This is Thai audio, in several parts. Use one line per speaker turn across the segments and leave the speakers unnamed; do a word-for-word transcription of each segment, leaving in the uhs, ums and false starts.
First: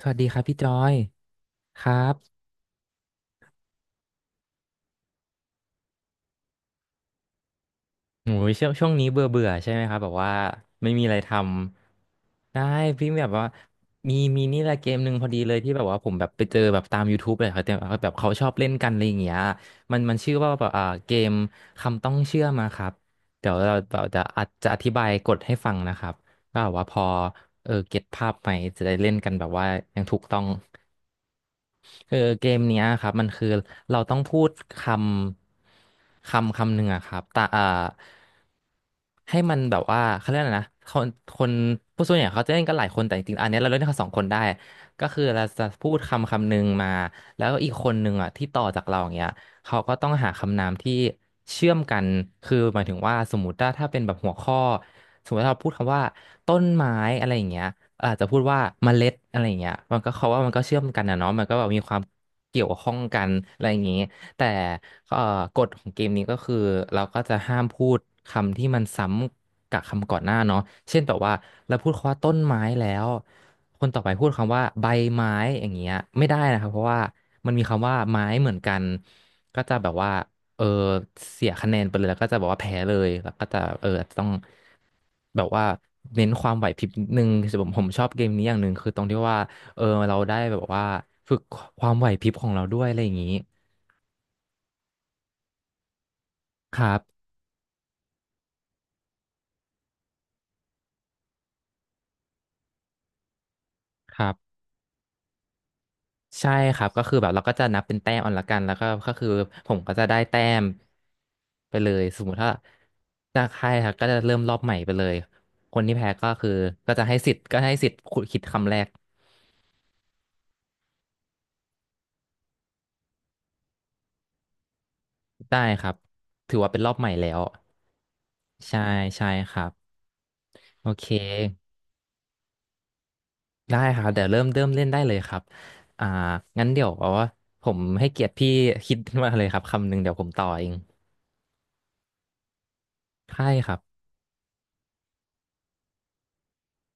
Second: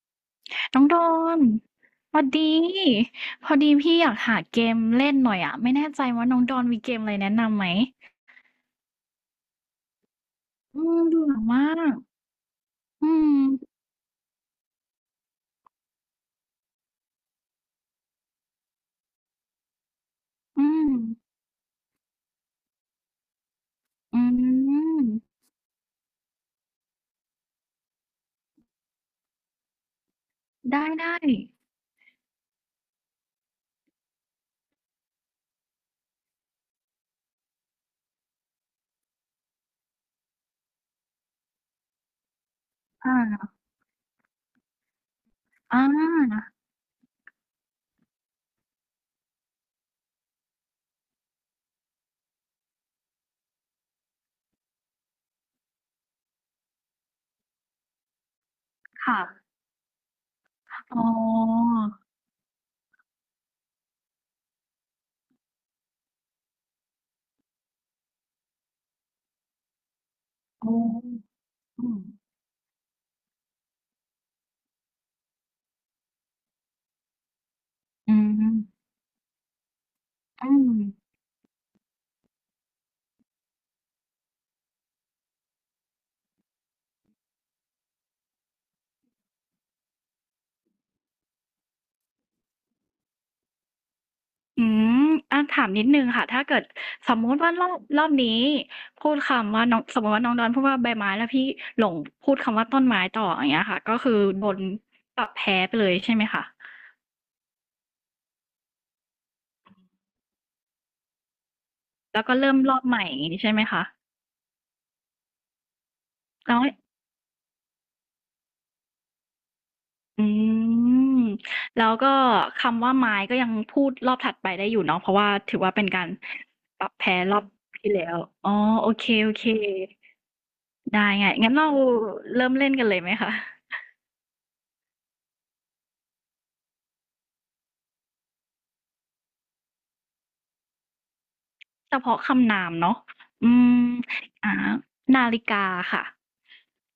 สวัสดีครับพี่จอ
น้อง
ย
โดน
ครั
พ
บ
อดีพอดีพี่อยากหาเกมเล่นหน่อยอ่ะไม่แน่ใจว่าน้องโดนมีเกมอะไรแนะนำไหม
โอ้ยช่วงช่วงนี้เบื่อเบื่อใช่ไหมครับแบบว่า
อื
ไม่
ม
มีอะไร
เบื่
ท
อมาก
ำได้พี่
อื
แบบ
ม
ว่ามีมีนี่แหละเกมหนึ่งพอดีเลยที่แบบว่าผมแบบไปเจอแบบตาม YouTube เลยครับแต่แบบเขาชอบเล่นกันอะไรอย่างเงี้ยมันมันชื่อว่า
อื
แบบอ่า
ม
เกมคำต้องเชื่อมาครับเดี๋ยวเราเรา
อื
จะอาจจะอธิ
ม
บายกฎให้ฟังนะครับก็แบบว่าพอเออเก็ตภาพไหมจะได้เล่นกันแบบว่ายังถูกต้อง
ได้ได้
คือเกมเนี้ยครับมันคือเราต้องพูดคำคำคำหนึ่งอะครับแต่อ่าให้มันแบบว่าเขาเรียกอะไรนะคนคนผู้ส่วนใหญ่เขาจะเล่นกันหลายคน
อ่
แต่จริงๆอั
า
นเนี้ยเราเล่นกันสองคนได้ก็คือเราจะ
อ่
พูดคำ
า
คำหนึ่งมาแล้วอีกคนหนึ่งอะที่ต่อจากเราอย่างเงี้ย เขาก็ต้องหาคำนามที่เชื่อมกันคือหมายถึงว่าสมมติว่าถ้าเป็นแบบหัวข้อสมมติถ้าเราพูดคำว่าต้นไม้อะไรอย่างเงี้ยอาจจะพูดว่าเมล็ด
ค่ะ
อะไรอย่างเงี้ยมันก็เขาว่ามันก็เชื่อม
อ๋
กันนะเนาะมันก็แบ
อ
บมีความเกี่ยวข้องกันอะไรอย่างงี้แต่เอ่อกฎของเกมนี้ก็คือเราก็จะห้ามพูดคำที่มันซ้ำกับคำก่อนหน้าเนาะ
อ๋อ
เช่นแบบว่าเรา
อื
พูด
ม
คำว่าต้นไม้แล้วคนต่อไปพูดคำว่าใบไม้อย่างเงี้ยไม่ได้นะครับเพราะว่า มันมีคำว่า
อื
ไม้เหมือ
ม
นกันก็จะแบบว่า
อื
เออ
ม
เสียคะแนนไปเลยแล้วก็จะบอกว่าแพ้เลยแล้วก็จะเอออาจจะต้องแบบว่าเน้นความไหวพริบนิดนึงคือผมผมชอบเกมนี้อย่างหนึ่งคือตรงที่ว่าเออเราได้แบบว่าฝึกความไหวพริบของเราด้วยอะไรอย่างนี้
อืมอาถามนิดหนึ่งค่ะถ้าเกิด
ครั
สม
บ
มุติว่ารอบรอบนี้พูดคำว่าน้องสมมุติว่าน้องดอนพูดว่าใบไม้แล้วพี่หลงพูดคำว่าต้นไม้ต่ออย่างเงี้ยค่ะก็คือ
ครั
โด
บ
นปรับแพ้ไปเลยใช่ไหมคะ
ใช่ครับก็คือแบบเราก็จะนับเป็นแต้มเอาละกันแล้วก็ก็คือผมก็จะได้แต้มไปเลยส
แล้
ม
ว
ม
ก็
ติถ้า
เริ่มรอบใหม่อย่าง
จะ
งี้ใช่
ใค
ไหม
ร
คะ
ครับก็จะเริ่มรอบใหม่ไปเลยคนที่แพ้ก็คือ
แล้ว
ก็จะให้สิทธิ์ก็ให้สิทธิ์ขุดคิดคำแรก
อืมแล้วก็คำว่าไม้ก็ยังพูดรอบถัดไปได้อยู่เนาะเพราะว่าถื
ได้
อว่า
ค
เป็น
รับ
การ
ถือว่าเป็น
ปรั
รอ
บ
บใหม่
แพ้
แล้
รอ
ว
บที่แล้วอ๋อ
ใช่
โอเค
ใช่ครับโอ
ๆ
เค
ได้ไงงั้นเราเริ่มเล่นกันเลยไหมคะ
ได้ครับเดี๋ยวเริ่มเริ่มเล่นได้เลยครับอ่างั้นเดี๋ยวเอาว่าผมให้เกียรติพี่คิดมาเลยครับคำหนึ่งเดี๋ยวผมต่อเอง
เฉพาะคำนามเนาะ
ใช่
อื
ครับ
มอ่านาฬิกาค่ะ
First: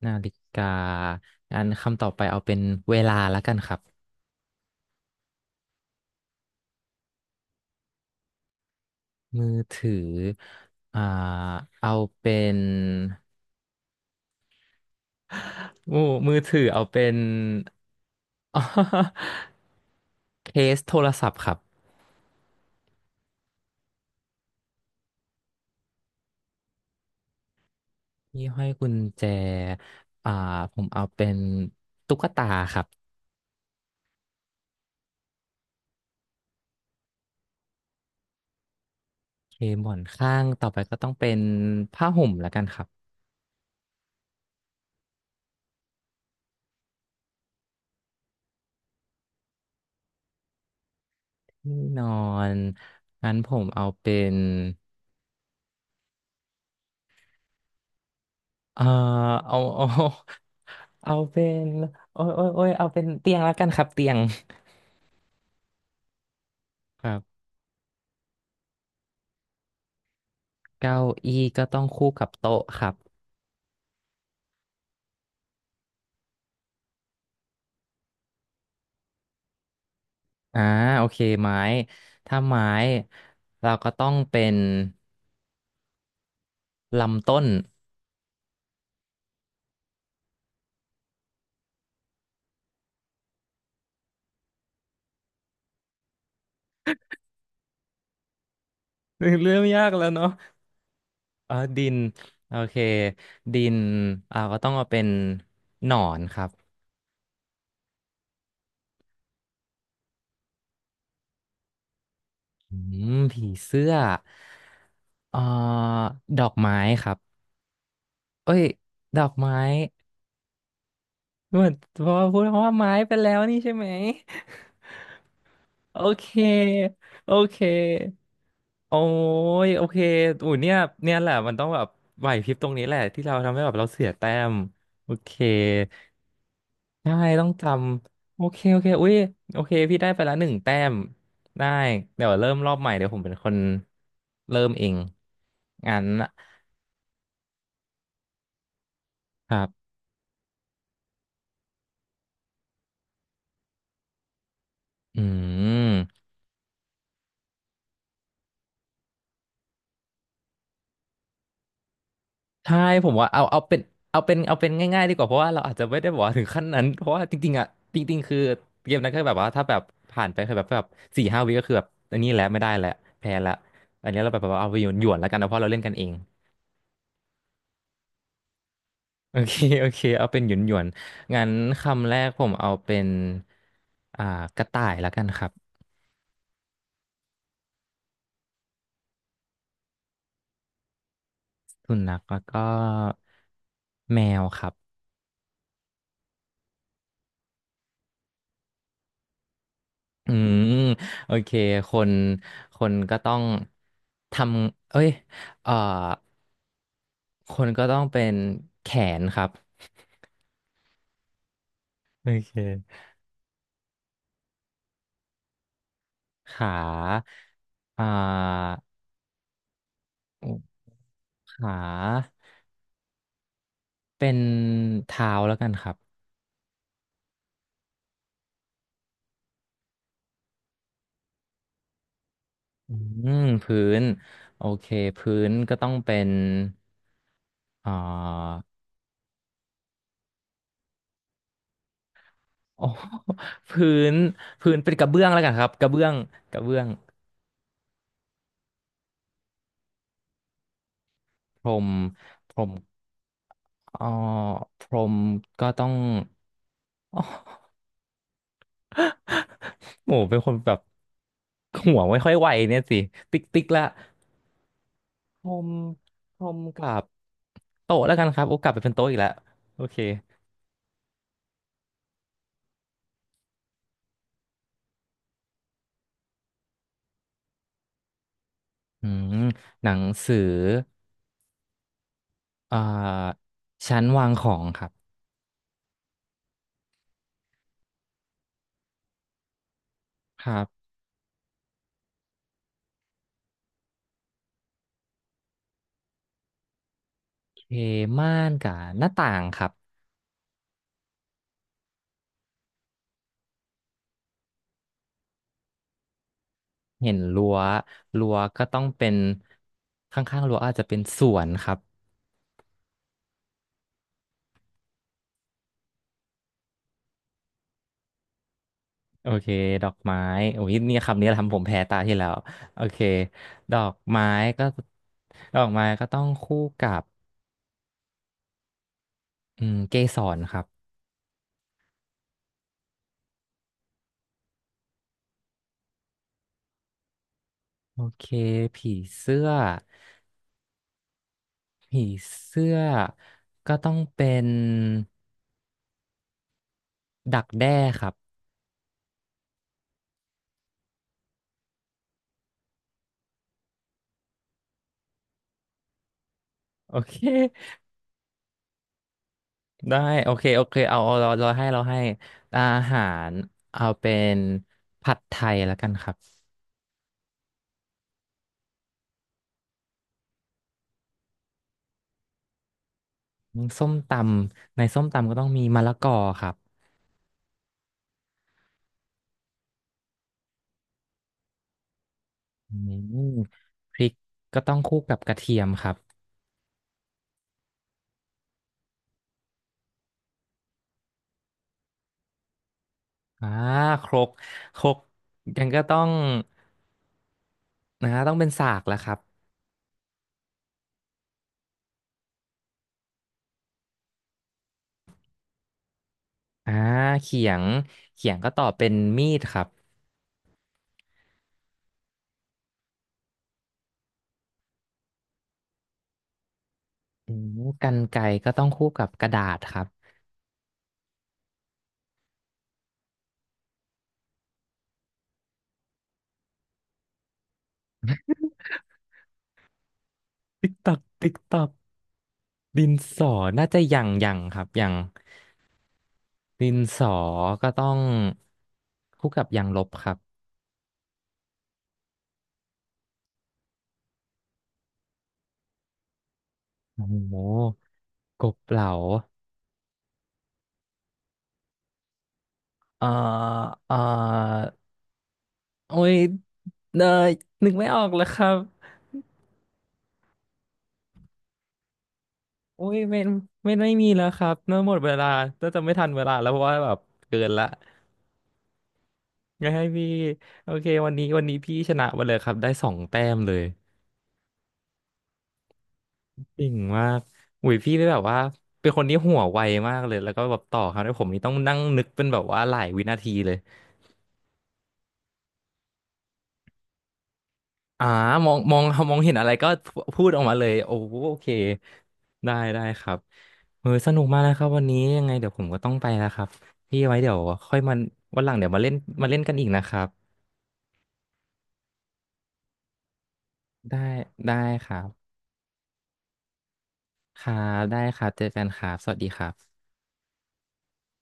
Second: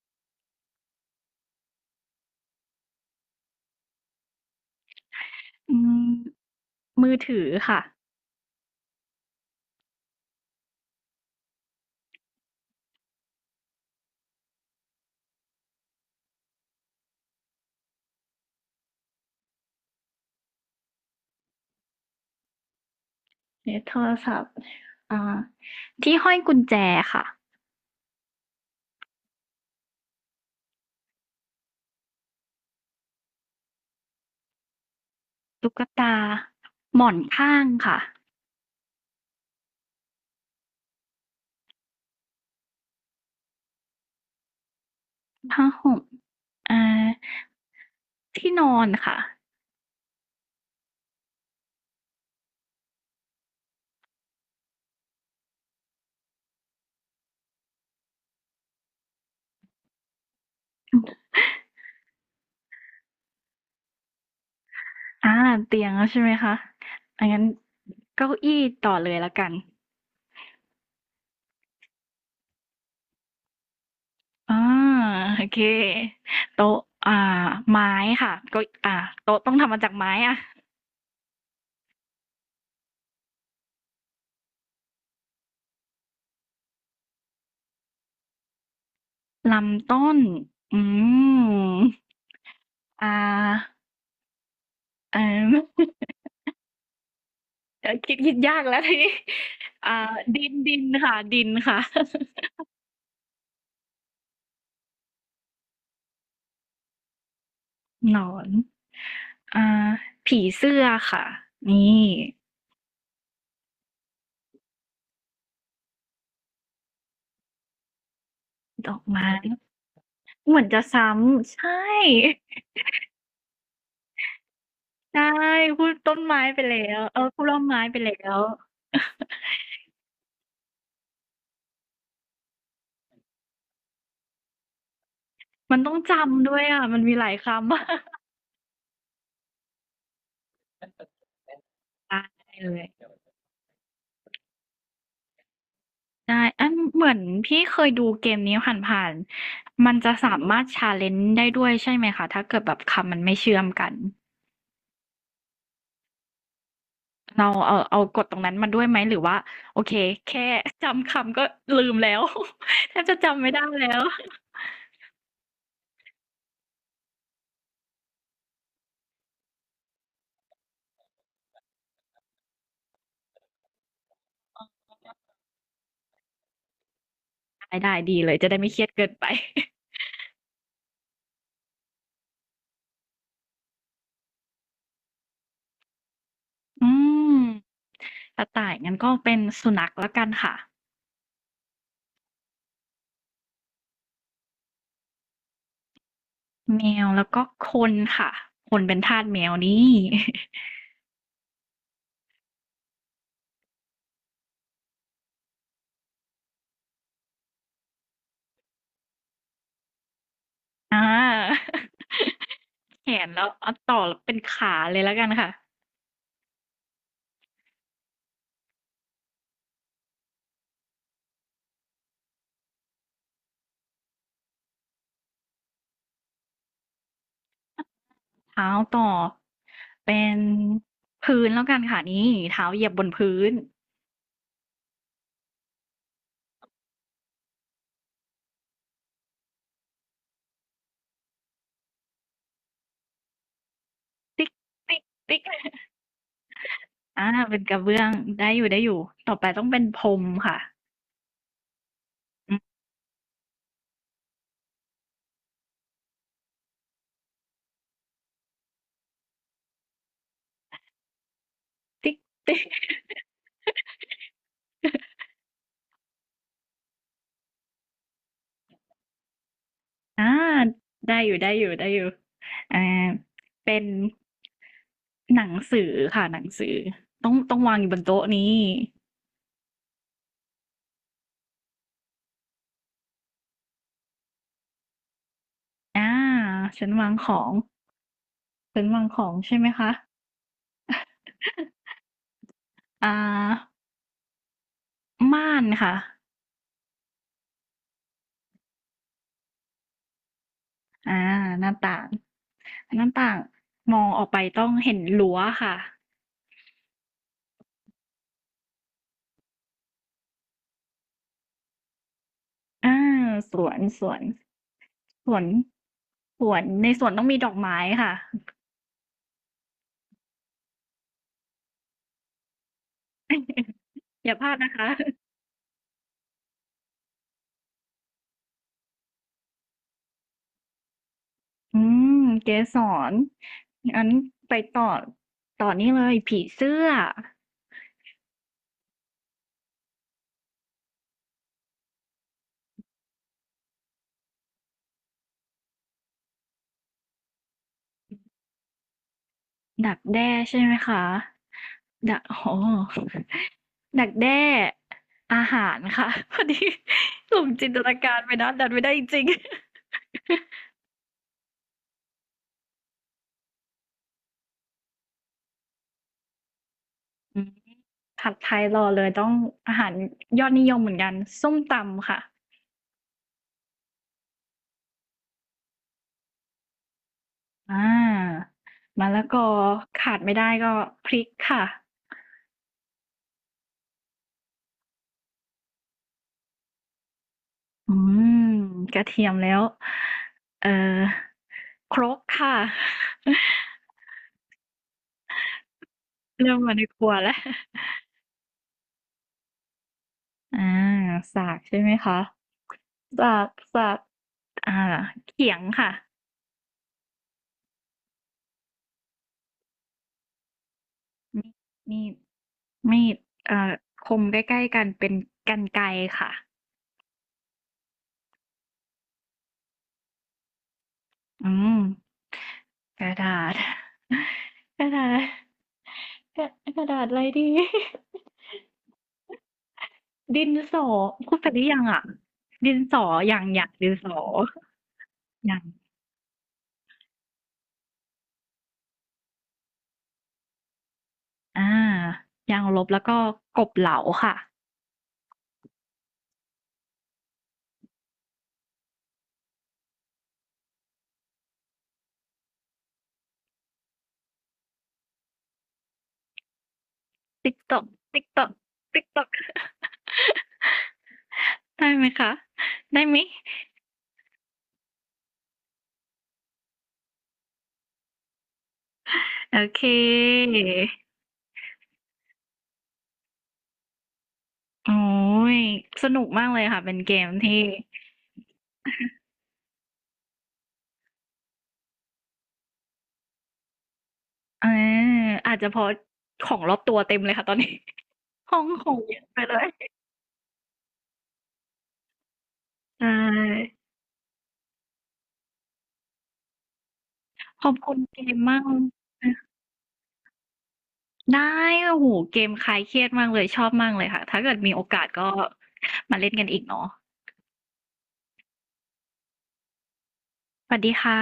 นาฬิกา งั้นคำต่อไปเอาเป็นเวลาแล้วกันครับ
อืมมือถือค่ะ
มือถืออ่าเอาเป็น มือมือถือเอาเป็น เคสโทรศัพท์ครับ
เนี่ยโทรศัพท์อ่าที่ห้อยกุญแจค่ะ
ที่ห้อยกุญแจอ่าผมเอาเป็นตุ๊กตาครับ
ตุ๊กตา หมอนข้างค่ะ
เคหมอนข้างต่อไปก็ต้องเป็นผ้าห่มแล้วกันครับ
ผ้าห่มอ่าที่นอนค่ะ
ที่นอน งั้นผมเอาเป็นเอ่อเอาเอา เอาเป็นโอ้ยโอ้ยโอ้ยเอาเป็นเตียงแล้วกันครับเตียง
อ่าเตียงแล้วใช่ไหมคะ
ครั
อั
บ
งั้นเก้าอี้ต่อเลยละกัน
เก้าอี้ก็ต้องคู่กับโต๊ะครับ
อ่าโอเคโต๊ะอ่าไม้ค่ะเก็อ่าโต๊ะต้องทำมาจากไม้อะ
อ่าโอเคไม้ถ้าไม้เราก็ต้องเป็นลำต้น
ลำต้น อืมอ่าเอ่อ เดี๋ยว คิดคิดยากแล้วทีนี้
เรื่องยาก
อ่า
แล้วเนาะ
ดินดินค่ะดิน
อ่า
ค่ะ
ดินโอเคดินเราก็ต้องเอาเป็นหนอนครับ
หนอน อ่าผีเสื้อค่ะนี่
อืมผีเสื้อเอ่อดอกไม้ครับเอ้ย
ดอก
ดอ
ไม้
กไม้
เหมือนจะซ้ำ
เหมือ
ใช่
นเพราะว่าพูดคำว่าไม้ไปแล้วนี่ใช่ไหม
ใช่พูด
โอ
ต้น
เค
ไม้ไปแล้วเออ
โอ
พูดร่
เค
มไม้ไปแล้ว
โอ้ ย โอเคอุ้ยเนี่ยเนี่ยแหละมันต้องแบบไหวพริบตรงนี้แหละที่เราทำให้แบบเราเสียแต้มโอเค
มันต้องจำด้วยอะมัน
ใช่
มีหลาย
ต้องจ
คำ อ่ะ
ำโอเค โอเคอุ้ยโอเคพี่ได้ไปละหนึ่งแต้มได้ เดี๋ยวเริ่
ได้
มรอบ
เล
ใหม่เดี๋ย
ย
วผมเป็นคนเริ่มเอง งั้นนะ
ใช่อันเหมือนพี่เคยดูเกมนี้ผ่าน
ครั
ๆ
บ
มันจะสามารถชาเลนจ์ได้ด้วยใช่ไหมคะ ถ้าเกิดแบบคำมันไม่เชื่อมกัน
อืม
เราเอาเอากดตรงนั้นมาด้วยไหมหรือว่าโอเคแค่จำคำก็ลืมแล้ว
ใช่
แทบ
ผม
จะ
ว่าเอา
จำไม่
เอา
ได้
เป็น
แล้ว
เอาเป็นเอาเป็นง่ายๆดีกว่าเพราะว่าเราอาจจะไม่ได้บอกว่าถึงขั้นนั้นเพราะว่าจริงๆอ่ะจริงๆคือเกมนั้นก็แบบว่าถ้าแบบผ่านไปคือแบบแบบสี่ห้าวิก็คือแบบอันนี้แหละไม่ได้แล้วแพ้แล้วอันนี้เราแบบว่าเอาไปหยวนหยวนแล้วกันนะเพราะเราเล่นกันเอง
ได้ได้ดีเลยจะได้ไม่เครียดเกินไป
โอเคโอเคเอาเป็นหยวนหยวนงั้นคำแรกผมเอาเป็นอ่ากระต่ายแล้วกันครับ
อืมกระต่ายงั้นก็เป็นสุนัขแล้วกันค่ะ
สุนัขแล้วก็แมวครับ
แมวแล้วก็คนค่ะคนเป็นทาสแมวนี่
อืมโอเคคนคนก็ต้องทำเอ้ยเอ่อ คนก็ต้องเป็นแขนครับ
อา
โอเค
แขนแล้วเอาต่อเป็นขาเลยแล้วกันค่ะ
ขาอ่าขา เป็นเท้าแล้วกันครับ
เท้าต่อเป็นพื้นแล้วกันค่ะนี่เท้าเหยีย
อื
บบนพื้
ม
น
พื้นโอเคพื้นก็ต้องเป็นอ่าโอ้ พื้น
ติ๊ก
พื้นเป็น
ติ๊
ก
ก
ระเบื้อง
ติ๊
แล้ว
ก
กั นครับกระเบื้องกระเบื้อง
อาเป็นกระเบื้องได้อยู่ได้อยู่ต่อไปต้องเป็นพรมค่ะ
พรมพ
อื
ร
ม
มอ๋อพรมก็ต้อง อ๋อ โหเป็นคนแบบหัว
ติ๊ก
ไม่ค่อยไว
ติ๊ก
เนี่ยสิติ๊กติ๊กละ พรมพรมกับโต๊ะแล้วกันครับโอ้กลับไปเป็นโต๊ะอีกแล้วโอเค
อาได้อยู่ได้อยู่ได้อยู่อ่าเป็นหนังสือค่ะหนังสือต้องต้องวางอยู่บนโต๊ะนี้
อืมหนังสืออ่าชั้นวางของครับ
อาฉันวางของฉันวางของใช่ไหมคะ
ครับ
อ่าม่านค่ะ
โอเคม่านกับหน้าต่างครับ
อ่าหน้าต่างหน้าต่างมองออกไปต้องเห็นรั้วค่ะ
เห็นรั้วรั้วก็ต้องเป็นข้างๆรั้วอาจจะเป็นสวนครับ
อ่าสวนสวนสวนสวนในสวนต้องมีดอกไม้ค่ะ
โอเคดอกไม้โอ้ยเนี่ยคำนี้ทำผมแพ้ตาที่แล้วโอเคดอกไม้
อย่าพลาด
ก็
นะคะ
ดอกไม้ก็ต้องคู่กับอืมเกสรครับ
อืมเกสรอันไปต่อต่อนี่เลยผีเสื้อ
โอเคผีเสื้อ ผีเสื้อก็ต้องเป็นดักแด้ครับ
ดักแด้ใช่ไหมคะดักโอ้ดักแด้อาหารค่ะพอดี
โอเค
หลงจินตนาการไปนะดันไม่ได้จริง
ได้โอเคโอ
อ
เคเอาเอาเราเราให้เราให้อาหารเอาเป็นผัดไทยแล้วกันครับ
ืมผัดไทยรอเลยต้องอาหารยอดนิยมเหมือนกันส้มตำค่ะ
ส้มตำในส้มตำก็ต้องมีมะละกอครับ
อามะละกอขาดไม่ได้ก็พริกค่ะ
อืมพริกก็ต้องคู่กับกระเทียมครับ
อืมกระเทียมแล้วเอ่อครกค่ะ
อ่าครกครกยังก็ต้อง
เริ่มมาในครัวแล้ว
นะต้องเป็นสากแล้วครับ
อาสากใช่ไหมคะสากสากอ่าเขียงค่ะ
อ่าเขียงเขียงก็ต่อเป็นมีดครับ
มีดมีดมีดเอ่อคมใกล้ๆกันเป็นกรรไกรค่ะ
อืมกรรไกรก็ต้องคู่กับกระดาษครับ
อืมกระดาษ กระดาษกระกระดาษอะไรดี ดิน
ติ๊ก
สอ
ตักติ๊ก
พูดไปห
ตั
รื
ก
อยังอ่ะดิน
ดิน
สอ
สอ
อย่างอ
น่า
ย่าง
จะ
ดิน
ยั
ส
ง
อ
ยังครับยัง
อย่าง
ดินสอก็ต้องคู่กับยางลบครับ
อ่ายางลบแล้วก็กบเหลาค่ะ
โอ้โหกบเหลาเอ่อเอ่อโอ้ยเนย
ติ๊ก
นึ
ต
ก
อก
ไม่ออกเล
ติ๊
ย
ก
ค
ตอ
รั
ก
บ
ติ๊กตอก ได้ไหมคะ
โอ้ย
ได้ไหม
ไม่
ย
ไม่ไม่มีแล้วครับเนื่อหมดเวลาน่าจะไม่ทันเวลาแล้วเพราะว่าแบบเกินละ
โอ
งั้น
เค
ให้พี่โอเควันนี้วันนี้พี่ชนะไปเลยครับได้สองแต้มเลย
โอ้ยสนุกมากเล
จ
ย
ริง
ค่ะเป็น
มา
เก
ก
มที่
อุ้ยพี่ได้แบบว่าเป็นคนที่หัวไวมากเลยแล้วก็แบบต่อครับแ้วผมนี่ต้องนั่งนึกเป็นแบบว่าหลายวินาทีเลย
อาอาจจะเพราะของรอบตัวเต็มเลยค่ะตอนนี้
อ่าม อ
ห้
ง
อง
มอง
ของ
ม
เย
อง
อะ
เห็น
ไป
อะไร
เล
ก็
ย
พูดออกมาเลยโอ้โอเคได้ได้ค
ใช
รับ
่
เออสนุกมากนะครับวันนี้ยังไงเดี๋ยวผมก็ต้องไปแล้วครับพี่ไว้เดี๋ยว
ขอ
ค่
บ
อย
คุ
มา
ณเกม
วันหลัง
มาก
เดี๋ยวมาเล่นมา
นะ
เล่นกันอีกนะครับ
ได้โอ้โฮเกมคลายเครียดมากเลยชอบมาก
ได้
เลยค่ะถ้าเกิ
ได้
ดมีโอ
ครั
กาส
บ
ก็มาเล่นกันอีกเนาะ
ครับได้ครับเจอกันครับสวัสดีครับ
สวัสดีค่ะ